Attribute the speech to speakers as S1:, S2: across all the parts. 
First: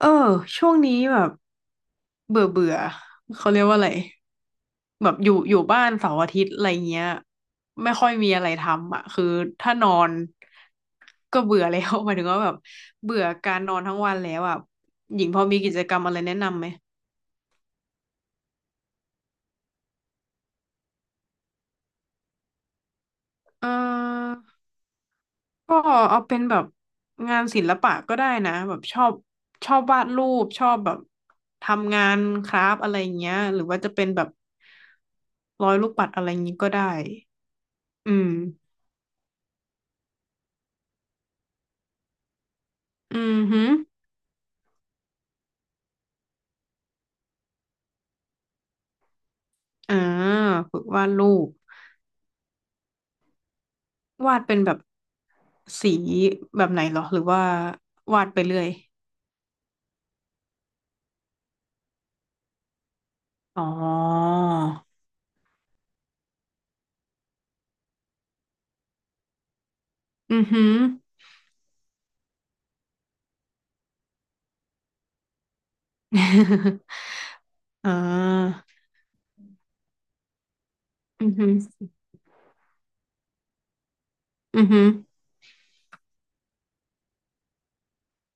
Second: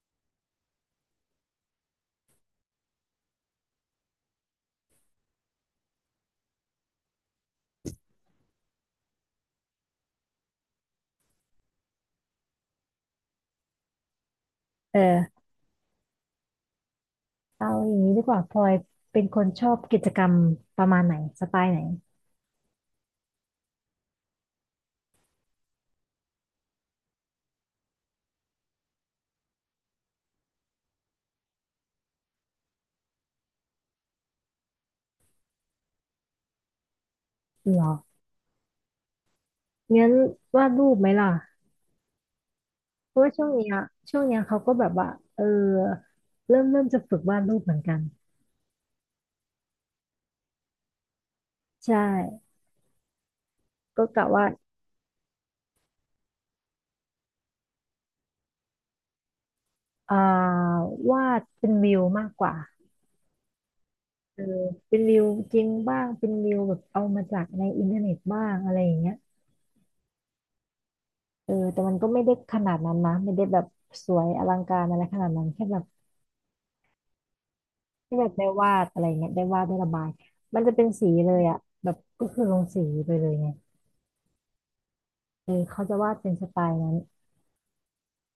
S1: เออช่วงนี้แบบเบื่อเบื่อเขาเรียกว่าอะไรแบบอยู่บ้านเสาร์อาทิตย์อะไรเงี้ยไม่ค่อยมีอะไรทำอ่ะคือถ้านอนก็เบื่อแล้ว หมายถึงว่าแบบเบื่อการนอนทั้งวันแล้วอ่ะหญิงพ
S2: เออ
S1: อมีกิจกรรมอะไรแนะนำไหม
S2: เอาอย่างนี้ดีกว่าพลอยเป็นคนชอบกิจกรรมประมาณไหนสไตล์ไหน
S1: เออก็เอาเป็นแบบงานศิลปะก็ได้นะแบบชอบวาดรูปชอบแบบทำงานคราฟต์อะไรเงี้ยหรือว่าจะเป็นแบบร้อยลูกปัดอะไรงี้ก็ได้
S2: หร
S1: อื
S2: อ
S1: ม
S2: งั้นวาดรูปไหมล่ะเพราะ
S1: อื
S2: ว่า
S1: อ
S2: ช่วง
S1: หื
S2: เนี้
S1: อ
S2: ยช่วงเนี้ยเขาก็แบบว่าเออเริ่มจะฝึกวาดรูปเหมือนกัน
S1: ่าฝึกวาดรูป
S2: ใช่ก็กะ
S1: วาด
S2: ว่า
S1: เป็นแบบสีแบบไหนเหรอหรือว่าวาดไปเรื่อย
S2: อ่าวาดเป็นวิวมากกว่า
S1: อ๋อ
S2: เออเป็นวิวจริงบ้างเป็นวิวแบบเอามาจากในอินเทอร์เน็ตบ้างอะไรอย่างเงี้ย
S1: อือฮึ
S2: เออแต่มันก็ไม่ได้ขนาดนั้นนะไม่ได้แบบสวยอลังการอะไรขนาดนั้นแค่แบบ
S1: อ่
S2: ที่แบบได้
S1: า
S2: วาดอะไรเงี้ยได้วาดได้ระบาย มันจะเป็นสี
S1: อื
S2: เล
S1: อ
S2: ย
S1: ฮึ
S2: อ่ะ
S1: อ
S2: แบบก็คือลงสีไปเลยไง
S1: ือฮึ
S2: เออเขาจะวาดเป็นสไตล์นั้น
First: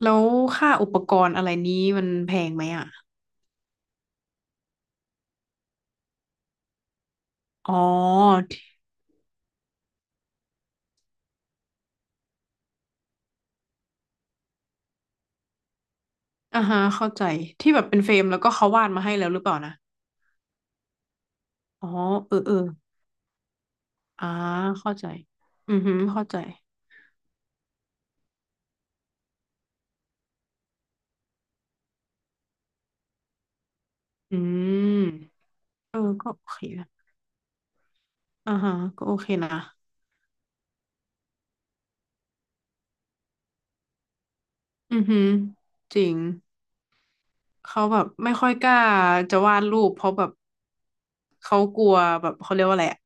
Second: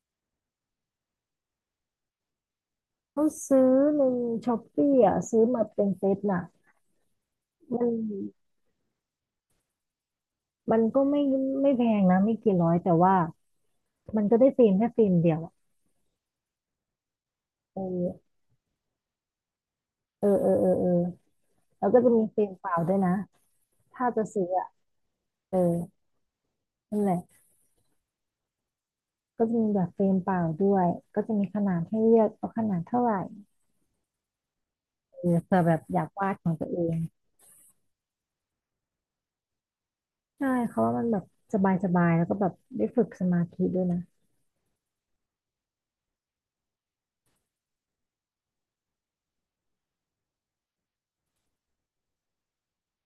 S1: แล้วค่าอุปกรณ์อะไรนี้มันแพงไหมอ่ะ
S2: เขาซื้อในช้อปปี้อ่ะซื้อมาเป็นเซตน่ะ
S1: อ๋อ
S2: มัน
S1: ที่
S2: มันก็ไม่แพงนะไม่กี่ร้อยแต่ว่ามันก็ได้ฟิล์มแค่ฟิล์มเดียวอะ
S1: อ่าฮะเข้าใจที่
S2: เ
S1: แบบเป็นเฟรม
S2: ออ
S1: แล้วก็เขาวาดมาให้แล้วหรือเปล่านะ
S2: เออเออเออเออแล้
S1: อ๋
S2: ว
S1: อ
S2: ก็จะมี
S1: เออ
S2: ฟิล์ม
S1: เออ
S2: เปล่าด้วยนะถ้าจะ
S1: อ่า
S2: ซื้ออ่ะ
S1: เข้าใจ
S2: เออ
S1: อือฮึอเข้าใจ
S2: นั่นแหละก็จะมีแบบเฟรมเปล่าด้วยก็จะมีขนาดให้เลือกเอาขนาดเท่าไหร่
S1: อื
S2: เออ
S1: ม
S2: เผื่อแบบ
S1: เอ
S2: อ
S1: อ
S2: ยาก
S1: ก็
S2: วาด
S1: โอ
S2: ของ
S1: เค
S2: ตัวเอ
S1: นะ
S2: ง
S1: อ่าฮะก็โอเคนะ
S2: ใช่เขาว่ามันแบบสบายสบายแล้วก็แบบได้ฝึกสมาธิด้วยนะ
S1: อือหือจริงเขาแบบไม่ค่อยกล้าจะวาดรูปเพราะแบบเขากลัวแบบเขาเรียกว่าอะไรอะ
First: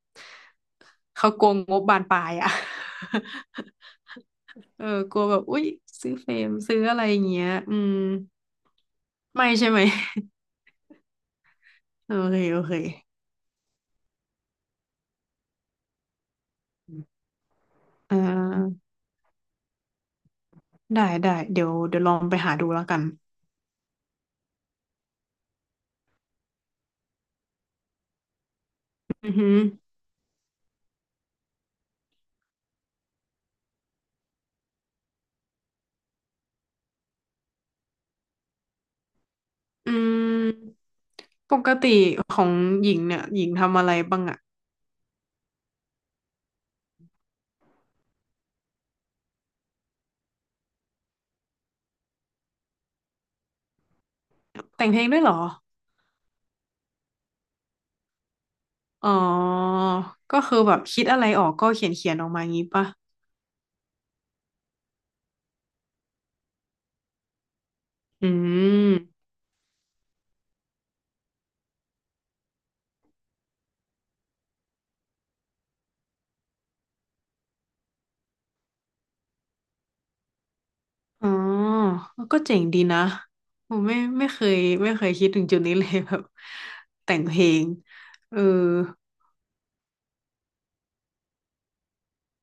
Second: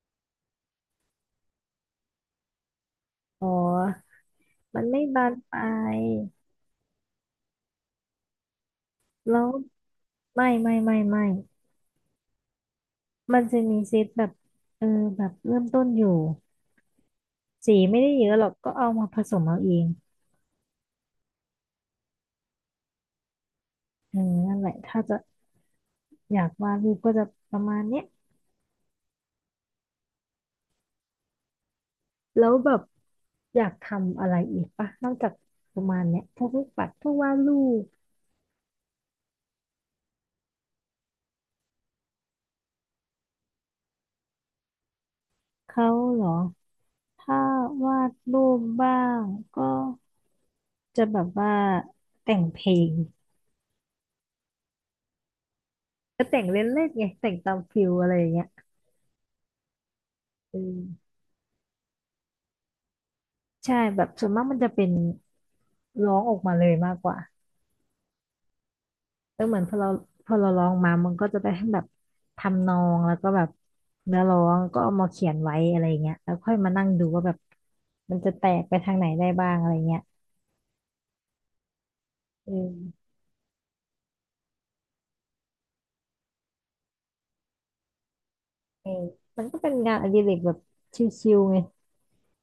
S1: เขากลัวงบบานปลายอะ
S2: อ๋ อ มั
S1: เอ
S2: น
S1: อ
S2: ไม่
S1: กลัว
S2: บาน
S1: แบบ
S2: ป
S1: อุ๊
S2: ลา
S1: ย
S2: ย
S1: ซื้อเฟรมซื้ออะไรอย่างเงี้ยอืม
S2: แล้
S1: ไม่
S2: ว
S1: ใช่ไหม
S2: ไม่ไม่ไม่ไม่
S1: โอเคโอเค
S2: มันจะมีเซตแบบเออแบบเริ่มต้นอยู่สีไม่ได้
S1: อ่
S2: เยอะหรอกก็
S1: า
S2: เอามาผสมเอาเอง
S1: ได้ได้เดี๋ยวลองไปหาดูแล้วกัน
S2: เออนั่นแหละถ้าจะอยากวาดรูปก็จะประมาณเนี้ย
S1: อือหือ
S2: แล้วแบบอยากทำอะไรอีกปะนอกจากประมาณเนี้ยพวกลูกปัดพวกวาดรูป
S1: อืมปกติของหญิงเนี่ยหญิงทำอะไรบ้างอะ
S2: เขาเหรอถ้าวาดรูปบ้างก็ จะแบบว่าแต่งเพลง
S1: แต่งเพลงด้วยเหรอ
S2: ก็แต่งเล่นๆไงแต่งตามฟิลอะไรอย่างเงี้ย
S1: อ๋อ ก็คื
S2: เอ
S1: อแบบคิด
S2: อ
S1: อะไรออกก็เขียนออกมางี้ป่ะ
S2: ใช่แบบส่วนมากมันจะเป็นร้องออกมาเลยมากกว่า
S1: อืม
S2: เออเหมือนพอเราร้องมามันก็จะได้ทั้งแบบทำนองแล้วก็แบบเนื้อร้องก็เอามาเขียนไว้อะไรอย่างเงี้ยแล้วค่อยมานั่งดูว่าแบบมันจะแตกไปทางไหนได้บ้างอะไรเงี้ย
S1: อ๋อ ก็เจ๋งดี
S2: เออ
S1: นะผมไม่เคยไม่เคยคิดถึงจุดนี้เลย แบบแต่งเพลงเออ
S2: เออมันก็เป็นงานอดิเรกแบบชิลๆไง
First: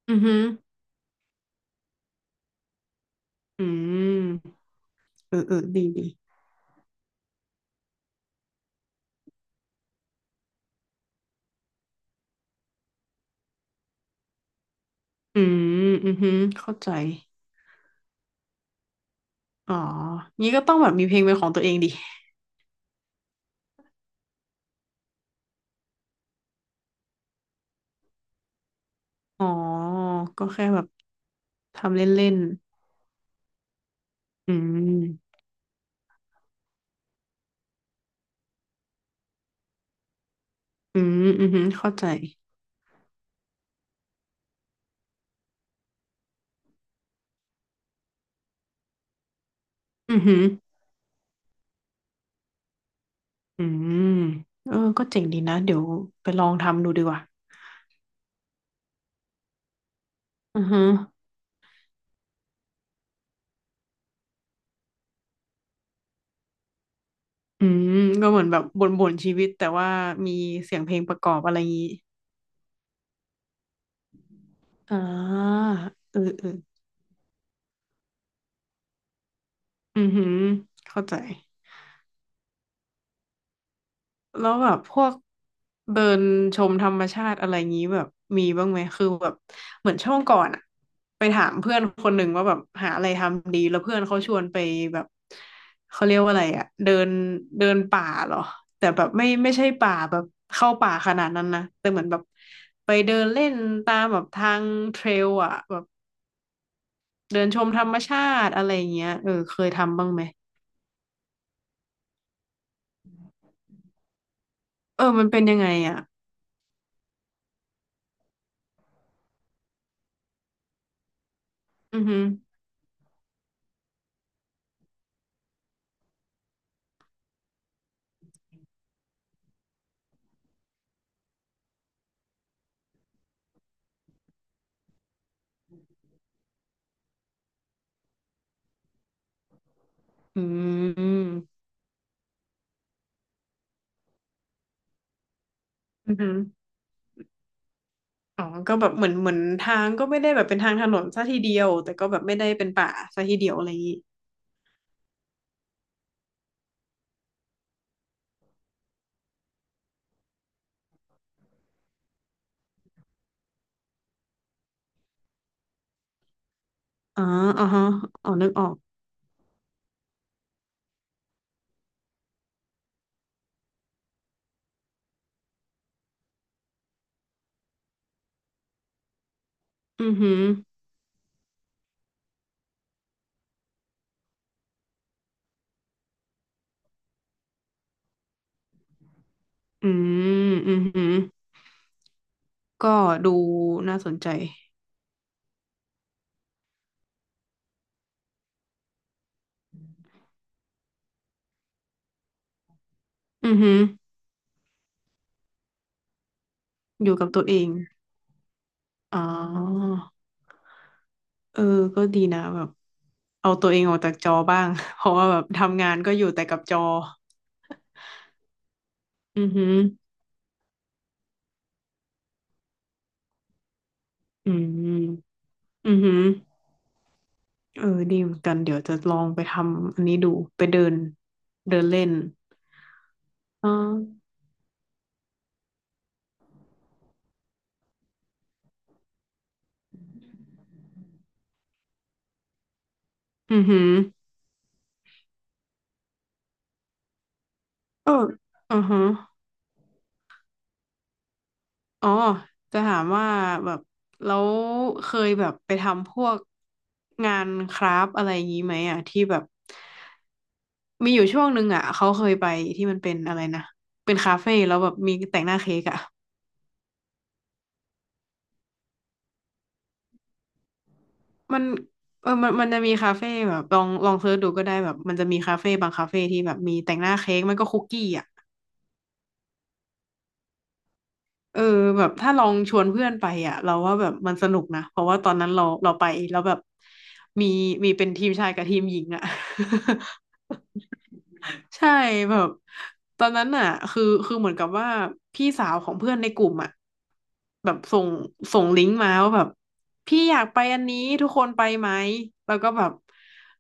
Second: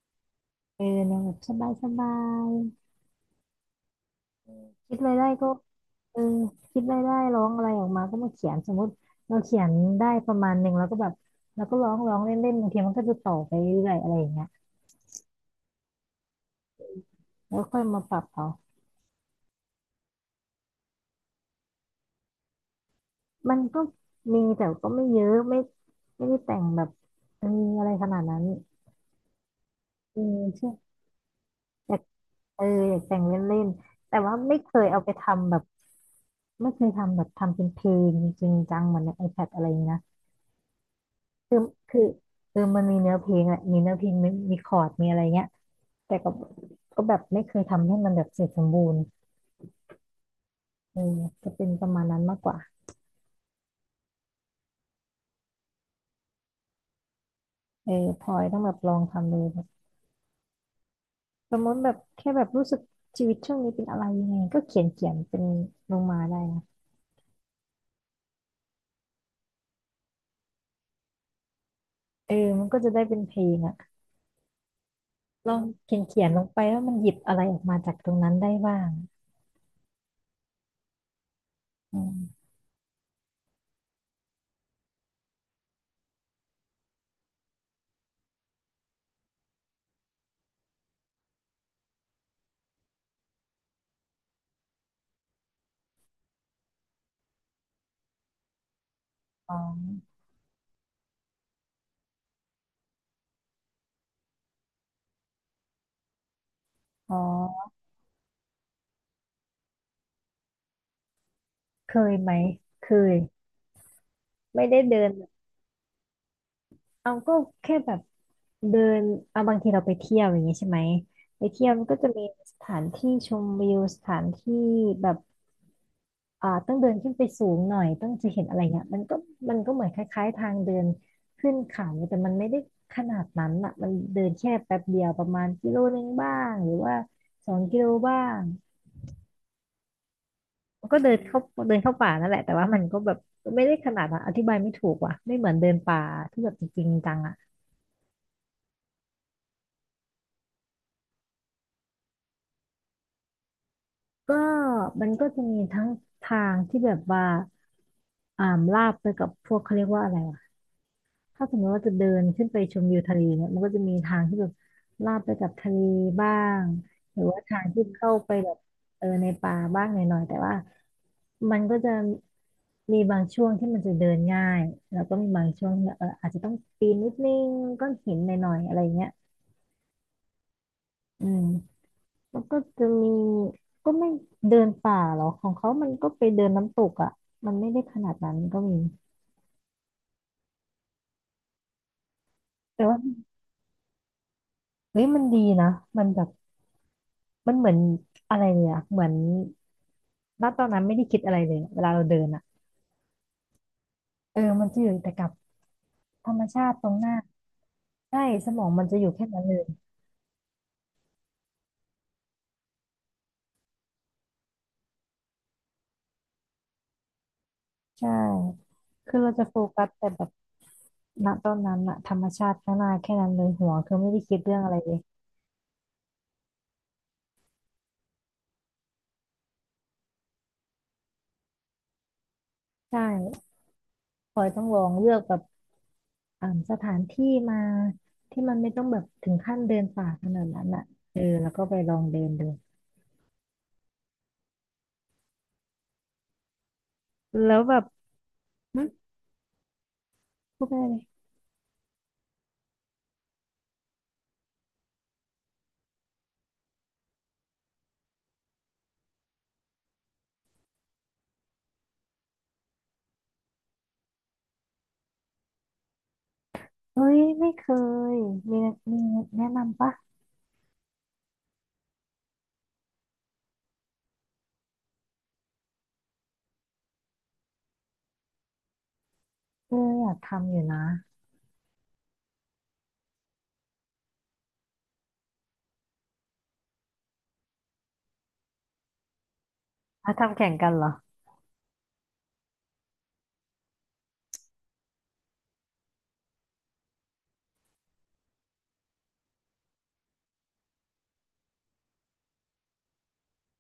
S1: อือหือ
S2: เออแนวแบบสบาย
S1: อืม
S2: ๆคิดอะไรได้
S1: เออ
S2: ก็
S1: เออดีดี
S2: เออคิดได้ร้องอะไรออกมาก็มาเขียนสมมติเราเขียนได้ประมาณหนึ่งแล้วก็แบบเราก็ร้องร้องเล่นเล่นบางทีมันก็จะต่อไปเรื่อยอะไรอย่างเงี้ย
S1: อืมอือหือเข้าใจ
S2: แล้วค่อยมาปรับเอา
S1: อ๋องี้ก็ต้องแบบมีเพลงเป็นของตัวเองดิ
S2: มันก็มีแต่ก็ไม่เยอะไม่ได้แต่งแบบเอออะไรขนาดนั้น
S1: อ๋อ
S2: เออ
S1: ก็แค่
S2: ใช่
S1: แบบ
S2: อ
S1: ทำ
S2: ยา
S1: เ
S2: ก
S1: ล่น
S2: เอออยากแต่งเล่นเล่นแต่ว่า
S1: ๆ อื
S2: ไม่เคยเอา
S1: ม
S2: ไปทำแบบไม่เคยทำแบบทำเป็นเพลงจริงจังเหมือนใน iPad อะไรอย่างเงี้ยนะ
S1: อืมอือ
S2: คือ
S1: หือเข้า
S2: คือ
S1: ใจ
S2: เออมันมีเนื้อเพลงแหละมีเนื้อเพลงมีคอร์ดมีอะไรเงี้ย แต่ก็แบบไม่เคยทำให้มันแบบเสร็จสมบูรณ์
S1: อือหือ
S2: เออจะเป็นประมาณนั้นมากกว่า
S1: อืมเออก็เจ๋งดีนะเดี๋ยวไปลองทำดูดีกว่า
S2: เออพลอยต้องแบบลองทำเลยแบบ
S1: อือฮึ
S2: สมมติแบบแค่แบบรู้สึกชีวิตช่วงนี้เป็นอะไรยังไงก็เขียนเขียนเป็นลงมาได้นะ
S1: อืมก็เหมือนแบบบ่นๆชีวิตแต่ว่ามีเสียงเพลงประกอบอะไรงี้
S2: เออมันก็จะได้เป็นเพลงอ่ะ
S1: อ่า
S2: ลองเขียน
S1: เออ
S2: เขียนล
S1: เอ
S2: ง
S1: อ
S2: ไปว่ามันหยิบอะไรออกมาจากตรงนั้นได้บ้าง
S1: อือหือเข้าใจ
S2: อืม
S1: แล้วแบบพวกเดินชมธรรมชาติอะไรงี้แบบมีบ้างไหมคือแบบเหมือนช่วงก่อนอะไปถามเพื่อนคนหนึ่งว่าแบบหาอะไรทำดีแล้วเพื่อนเขาชวนไปแบบเขาเรียกว่าอะไรอะเดินเดินป่าเหรอแต่แบบไม่
S2: อ๋อ
S1: ใช่ป่าแบบเข้าป่าขนาดนั้นนะแต่เหมือนแบบไปเดินเล่นตามแบบทางเทรลอะแบบ
S2: อ๋อ
S1: เดินชมธรรมชาติอะไรอย่างเงี้ยเออเคยทำบ้างไหม
S2: เคยไหมเคยไม่ได้เดิ
S1: เอ
S2: น
S1: อมันเป็นยังไงอะ
S2: เอาก็แค่แบบเดินเอาบางทีเราไปเที่ยวอย่างงี้ใช่ไหมไปเที่ยวมันก็
S1: อือ
S2: จะ
S1: หื
S2: มี
S1: อ
S2: สถานที่ชมวิวสถานที่แบบต้องเดินขึ้นไปสูงหน่อยต้องจะเห็นอะไรเงี้ยมันก็เหมือนคล้ายๆทางเดินขึ้นเขา่แต่มันไม่ได้ขนาดนั้นอ่ะมันเดินแค่แป๊บเดียวประมาณกิโลนึงบ้างหรือว่าสองกิโลบ้าง
S1: อื
S2: มันก็เดินเข้า
S1: ม
S2: เดินเข้าป่านั่นแหละแต่ว่ามันก็แบบไม่ได้ขนาดนั้นอธิบายไม่ถูกว่ะไม่เหมือนเดินป่า
S1: อือหือ
S2: ที่แบบจริงๆจังอ่ะ
S1: อ๋อก็แบบเหมือนเหมือนทางก็ไม่ได้แบบเป็นทางถนนซะทีเดียว แต่ก็แบบไม่ได้เป็นป่าซะทีเดียวอะไรอย่างงี้
S2: ก็มันก็จะมีทั้งทางที่แบบว่าอ่าลาบไปกับพวกเขาเรียกว่าอะไรอะถ้าสมมติว่าจะเดินขึ้นไปชมวิวทะเลเนี่ยมันก็จะมีทางที่แบบลาบไปกับทะเลบ้างห
S1: อ๋
S2: รื
S1: อ
S2: อว่าทา
S1: อ๋อ
S2: งที่
S1: ฮะ
S2: เข้า
S1: อ๋อ
S2: ไป
S1: นึ
S2: แบ
S1: ก
S2: บ
S1: ออก
S2: เออในป่าบ้างหน่อยๆแต่ว่ามันก็จะมีบางช่วงที่มันจะเดินง่ายแล้วก็มีบางช่วงที่เอออาจจะต้องปีนนิดนึงก้อนหินหน่อยๆอะไรเงี้ย
S1: อือหือ
S2: อืม แล้วก็จะมีก็ไม่เดินป่าหรอกของเขามันก็ไปเดินน้ำตกอ่ะมันไม่ได้ขนาดนั้นก็มี
S1: อืมอือหือ
S2: แต่
S1: ก็
S2: ว่า
S1: ดูน่าสนใจ
S2: เฮ้ยมันดีนะมันแบบมันเหมือนอะไรเนี่ยอะเหมือนณตอนนั้นไม่ได้คิดอะไรเลยเวลาเราเดินอ่ะ
S1: อือหือ
S2: เออมันจะอยู่แต่กับธรรมชาติตรงห
S1: อ
S2: น้า
S1: ยู่กับตัวเอง
S2: ใช่สมองมันจะอยู่
S1: อ๋อ
S2: แค่นั้นเลย
S1: เออก็ดีนะแบบเอาตัวเองออกจากจอบ้าง เพราะว่าแบบทำงานก็อยู่แต่กับจอ
S2: ใช่คือเรา
S1: อื
S2: จะ
S1: อ
S2: โฟ
S1: หือ
S2: กัสแต่แบบณตอนนั้นอะธรรมชาติข้างหน้าแค่นั้นเลยหัวคือไม่ได้คิด
S1: อื
S2: เรื่อง
S1: ม
S2: อะไรเลย
S1: อือหือเออดีเหมือนกันเดี๋ยวจะลองไปทำอันนี้ดู ไปเดินเดินเล่น
S2: ใช่
S1: อ๋อ
S2: พลอยต้องลองเลือกแบบ สถานที่มาที่มันไม่ต้องแบบถึงขั้นเดินป่าขนาดนั้นอ่ะเออแล้วก็ไปลองเดินดู
S1: อือหือ
S2: แล้วแบบ
S1: เอออื
S2: หึ
S1: อฮะ
S2: พูดไปเลย
S1: อ๋อจะถามว่าแบบแล้วเคยแบบไปทำพวกงานคราฟต์อะไรอย่างนี้ไหมอ่ะที่แบบมีอยู่ช่วงหนึ่งอ่ะเขาเคยไปที่มันเป็นอะไรนะเป็นคาเฟ่แล้วแบบมีแต่งหน้าเค้กอ่ะ
S2: เอ้ยไม่เคยมีมีแนะนำปะ
S1: มันเออมันมันจะมีคาเฟ่แบบลองเสิร์ชดูก็ได้แบบมันจะมีคาเฟ่บางคาเฟ่ที่แบบมีแต่งหน้าเค้กมันก็คุกกี้อ่ะ
S2: เอออยากทำอยู่นะ
S1: เออแบบถ้าลองชวนเพื่อนไปอ่ะเราว่าแบบมันสนุกนะเพราะว่าตอนนั้นเราไปแล้วแบบมีมีเป็นทีมชายกับทีมหญิงอ่ะ
S2: อ่ะทำแข่งกันเหรอ
S1: ใช่แบบตอนนั้นน่ะคือเหมือนกับว่าพี่สาวของเพื่อนในกลุ่มอ่ะแบบส่งลิงก์มาว่าแบบพี่อยากไปอันนี้ทุกคนไปไหมแล้วก็แบบ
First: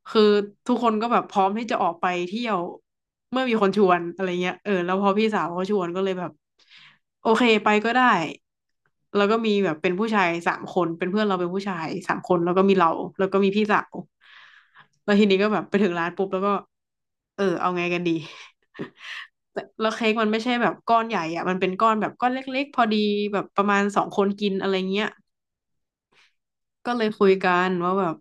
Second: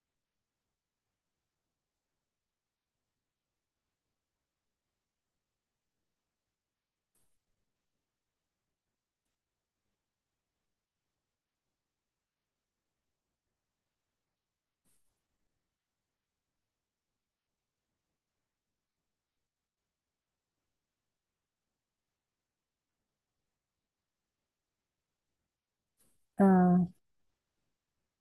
S1: คือทุกคนก็แบบพร้อมที่จะออกไปเที่ยวเมื่อมีคนชวนอะไรเงี้ยเออแล้วพอพี่สาวเขาชวนก็เลยแบบโอเคไปก็ได้แล้วก็มีแบบเป็นผู้ชายสามคนเป็นเพื่อนเราเป็นผู้ชายสามคนแล้วก็มีเราแล้วก็มีพี่สาว แล้วทีนี้ก็แบบไปถึงร้านปุ๊บแล้วก็เออเอาไงกันดี แต่แล้วเค้กมันไม่ใช่แบบก้อนใหญ่อ่ะมันเป็นก้อนแบบก้อนเล็กๆพอดีแบบประมาณสองคนกินอะไรเงี้ย
S2: เอ
S1: ก็เล
S2: อ
S1: ยคุยกันว่าแบบ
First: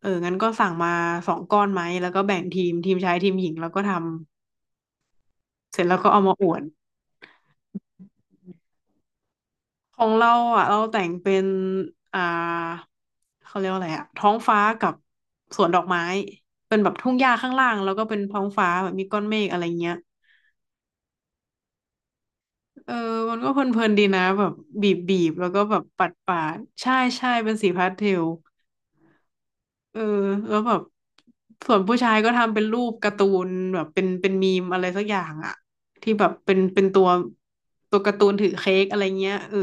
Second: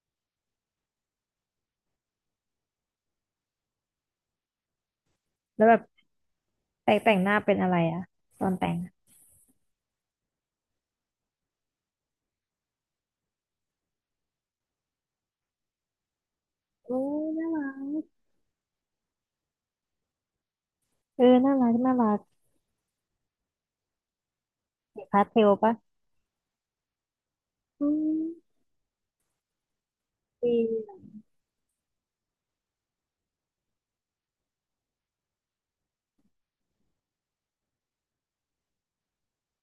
S1: เอองั้นก็สั่งมาสองก้อนไหมแล้วก็แบ่งทีมทีมชายทีมหญิงแล้วก็ทำ
S2: แล้วแบ
S1: เส
S2: บ
S1: ร็จแล้วก็เอามาอวด
S2: แต่งหน้าเป็นอะไรอ่ะตอนแต่งอะ
S1: ของเราอ่ะเราแต่งเป็นอ่าเขาเรียกว่าอะไรอ่ะท้องฟ้ากับสวนดอกไม้เป็นแบบ
S2: โอ้
S1: ทุ่งห
S2: ย
S1: ญ้า
S2: น่า
S1: ข้าง
S2: ร
S1: ล่างแล้ว
S2: ั
S1: ก็
S2: ก
S1: เป็นท้องฟ้าแบบมีก้อนเมฆอะไรเงี้ย
S2: เออน่ารักน่ารัก
S1: เออมันก็เพลินๆดีนะแบบบีบ
S2: สี
S1: บี
S2: พาส
S1: บ
S2: เท
S1: แล้
S2: ล
S1: วก็
S2: ปะ
S1: แบบปัดปาดใช่ใช่เป็นสี
S2: อื
S1: พาสเทล
S2: ม
S1: เออ
S2: ดี
S1: แล้วแบบส่วนผู้ชายก็ทำเป็นรูปการ์ตูนแบบเป็นมีมอะไรสักอย่างอะที่แบบเป็นเป็นตัวการ์ตูนถือเค้กอะไรเงี้ยเออ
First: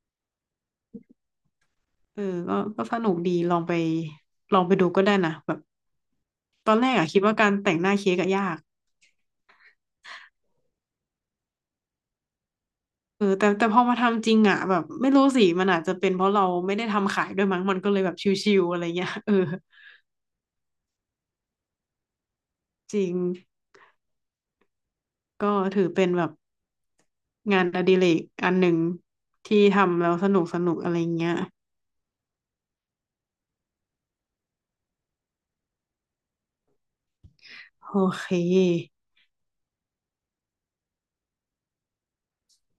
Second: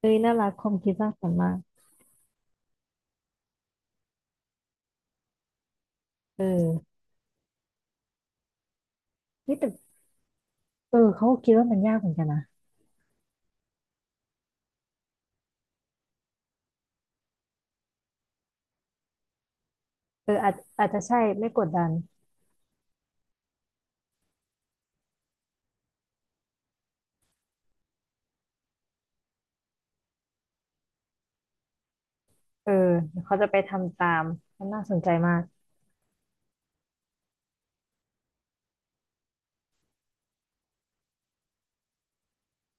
S2: เอ้ยน่ารักความคิดสร้างสรรค์มาก
S1: เออก็ก็สนุกดีลองไปดูก็ได้นะแบบ
S2: เอ
S1: ต
S2: อ
S1: อนแรกอะคิดว่าการแต่งหน้าเค้กอะยาก
S2: นี่แต่เออเขาก็คิดว่ามันยากเหมือนกันนะ
S1: เออแต่พอมาทำจริงอะแบบไม่รู้สิมันอาจจะเป็นเพราะเราไม่ได้ทำขายด้วยมั้งมันก็เลยแบบชิวๆอะไรเงี้ยเออ
S2: เอออาจจะใช่ไม่กดดัน
S1: จริง ก็ถือเป็นแบบงานอดิเรกอันหนึ่งที่ทำแล้วสนุกสนุกอะไรเงี้ย
S2: เออเดี๋ยวเขาจะไปทำตามมันน่าสนใจมาก
S1: โอเค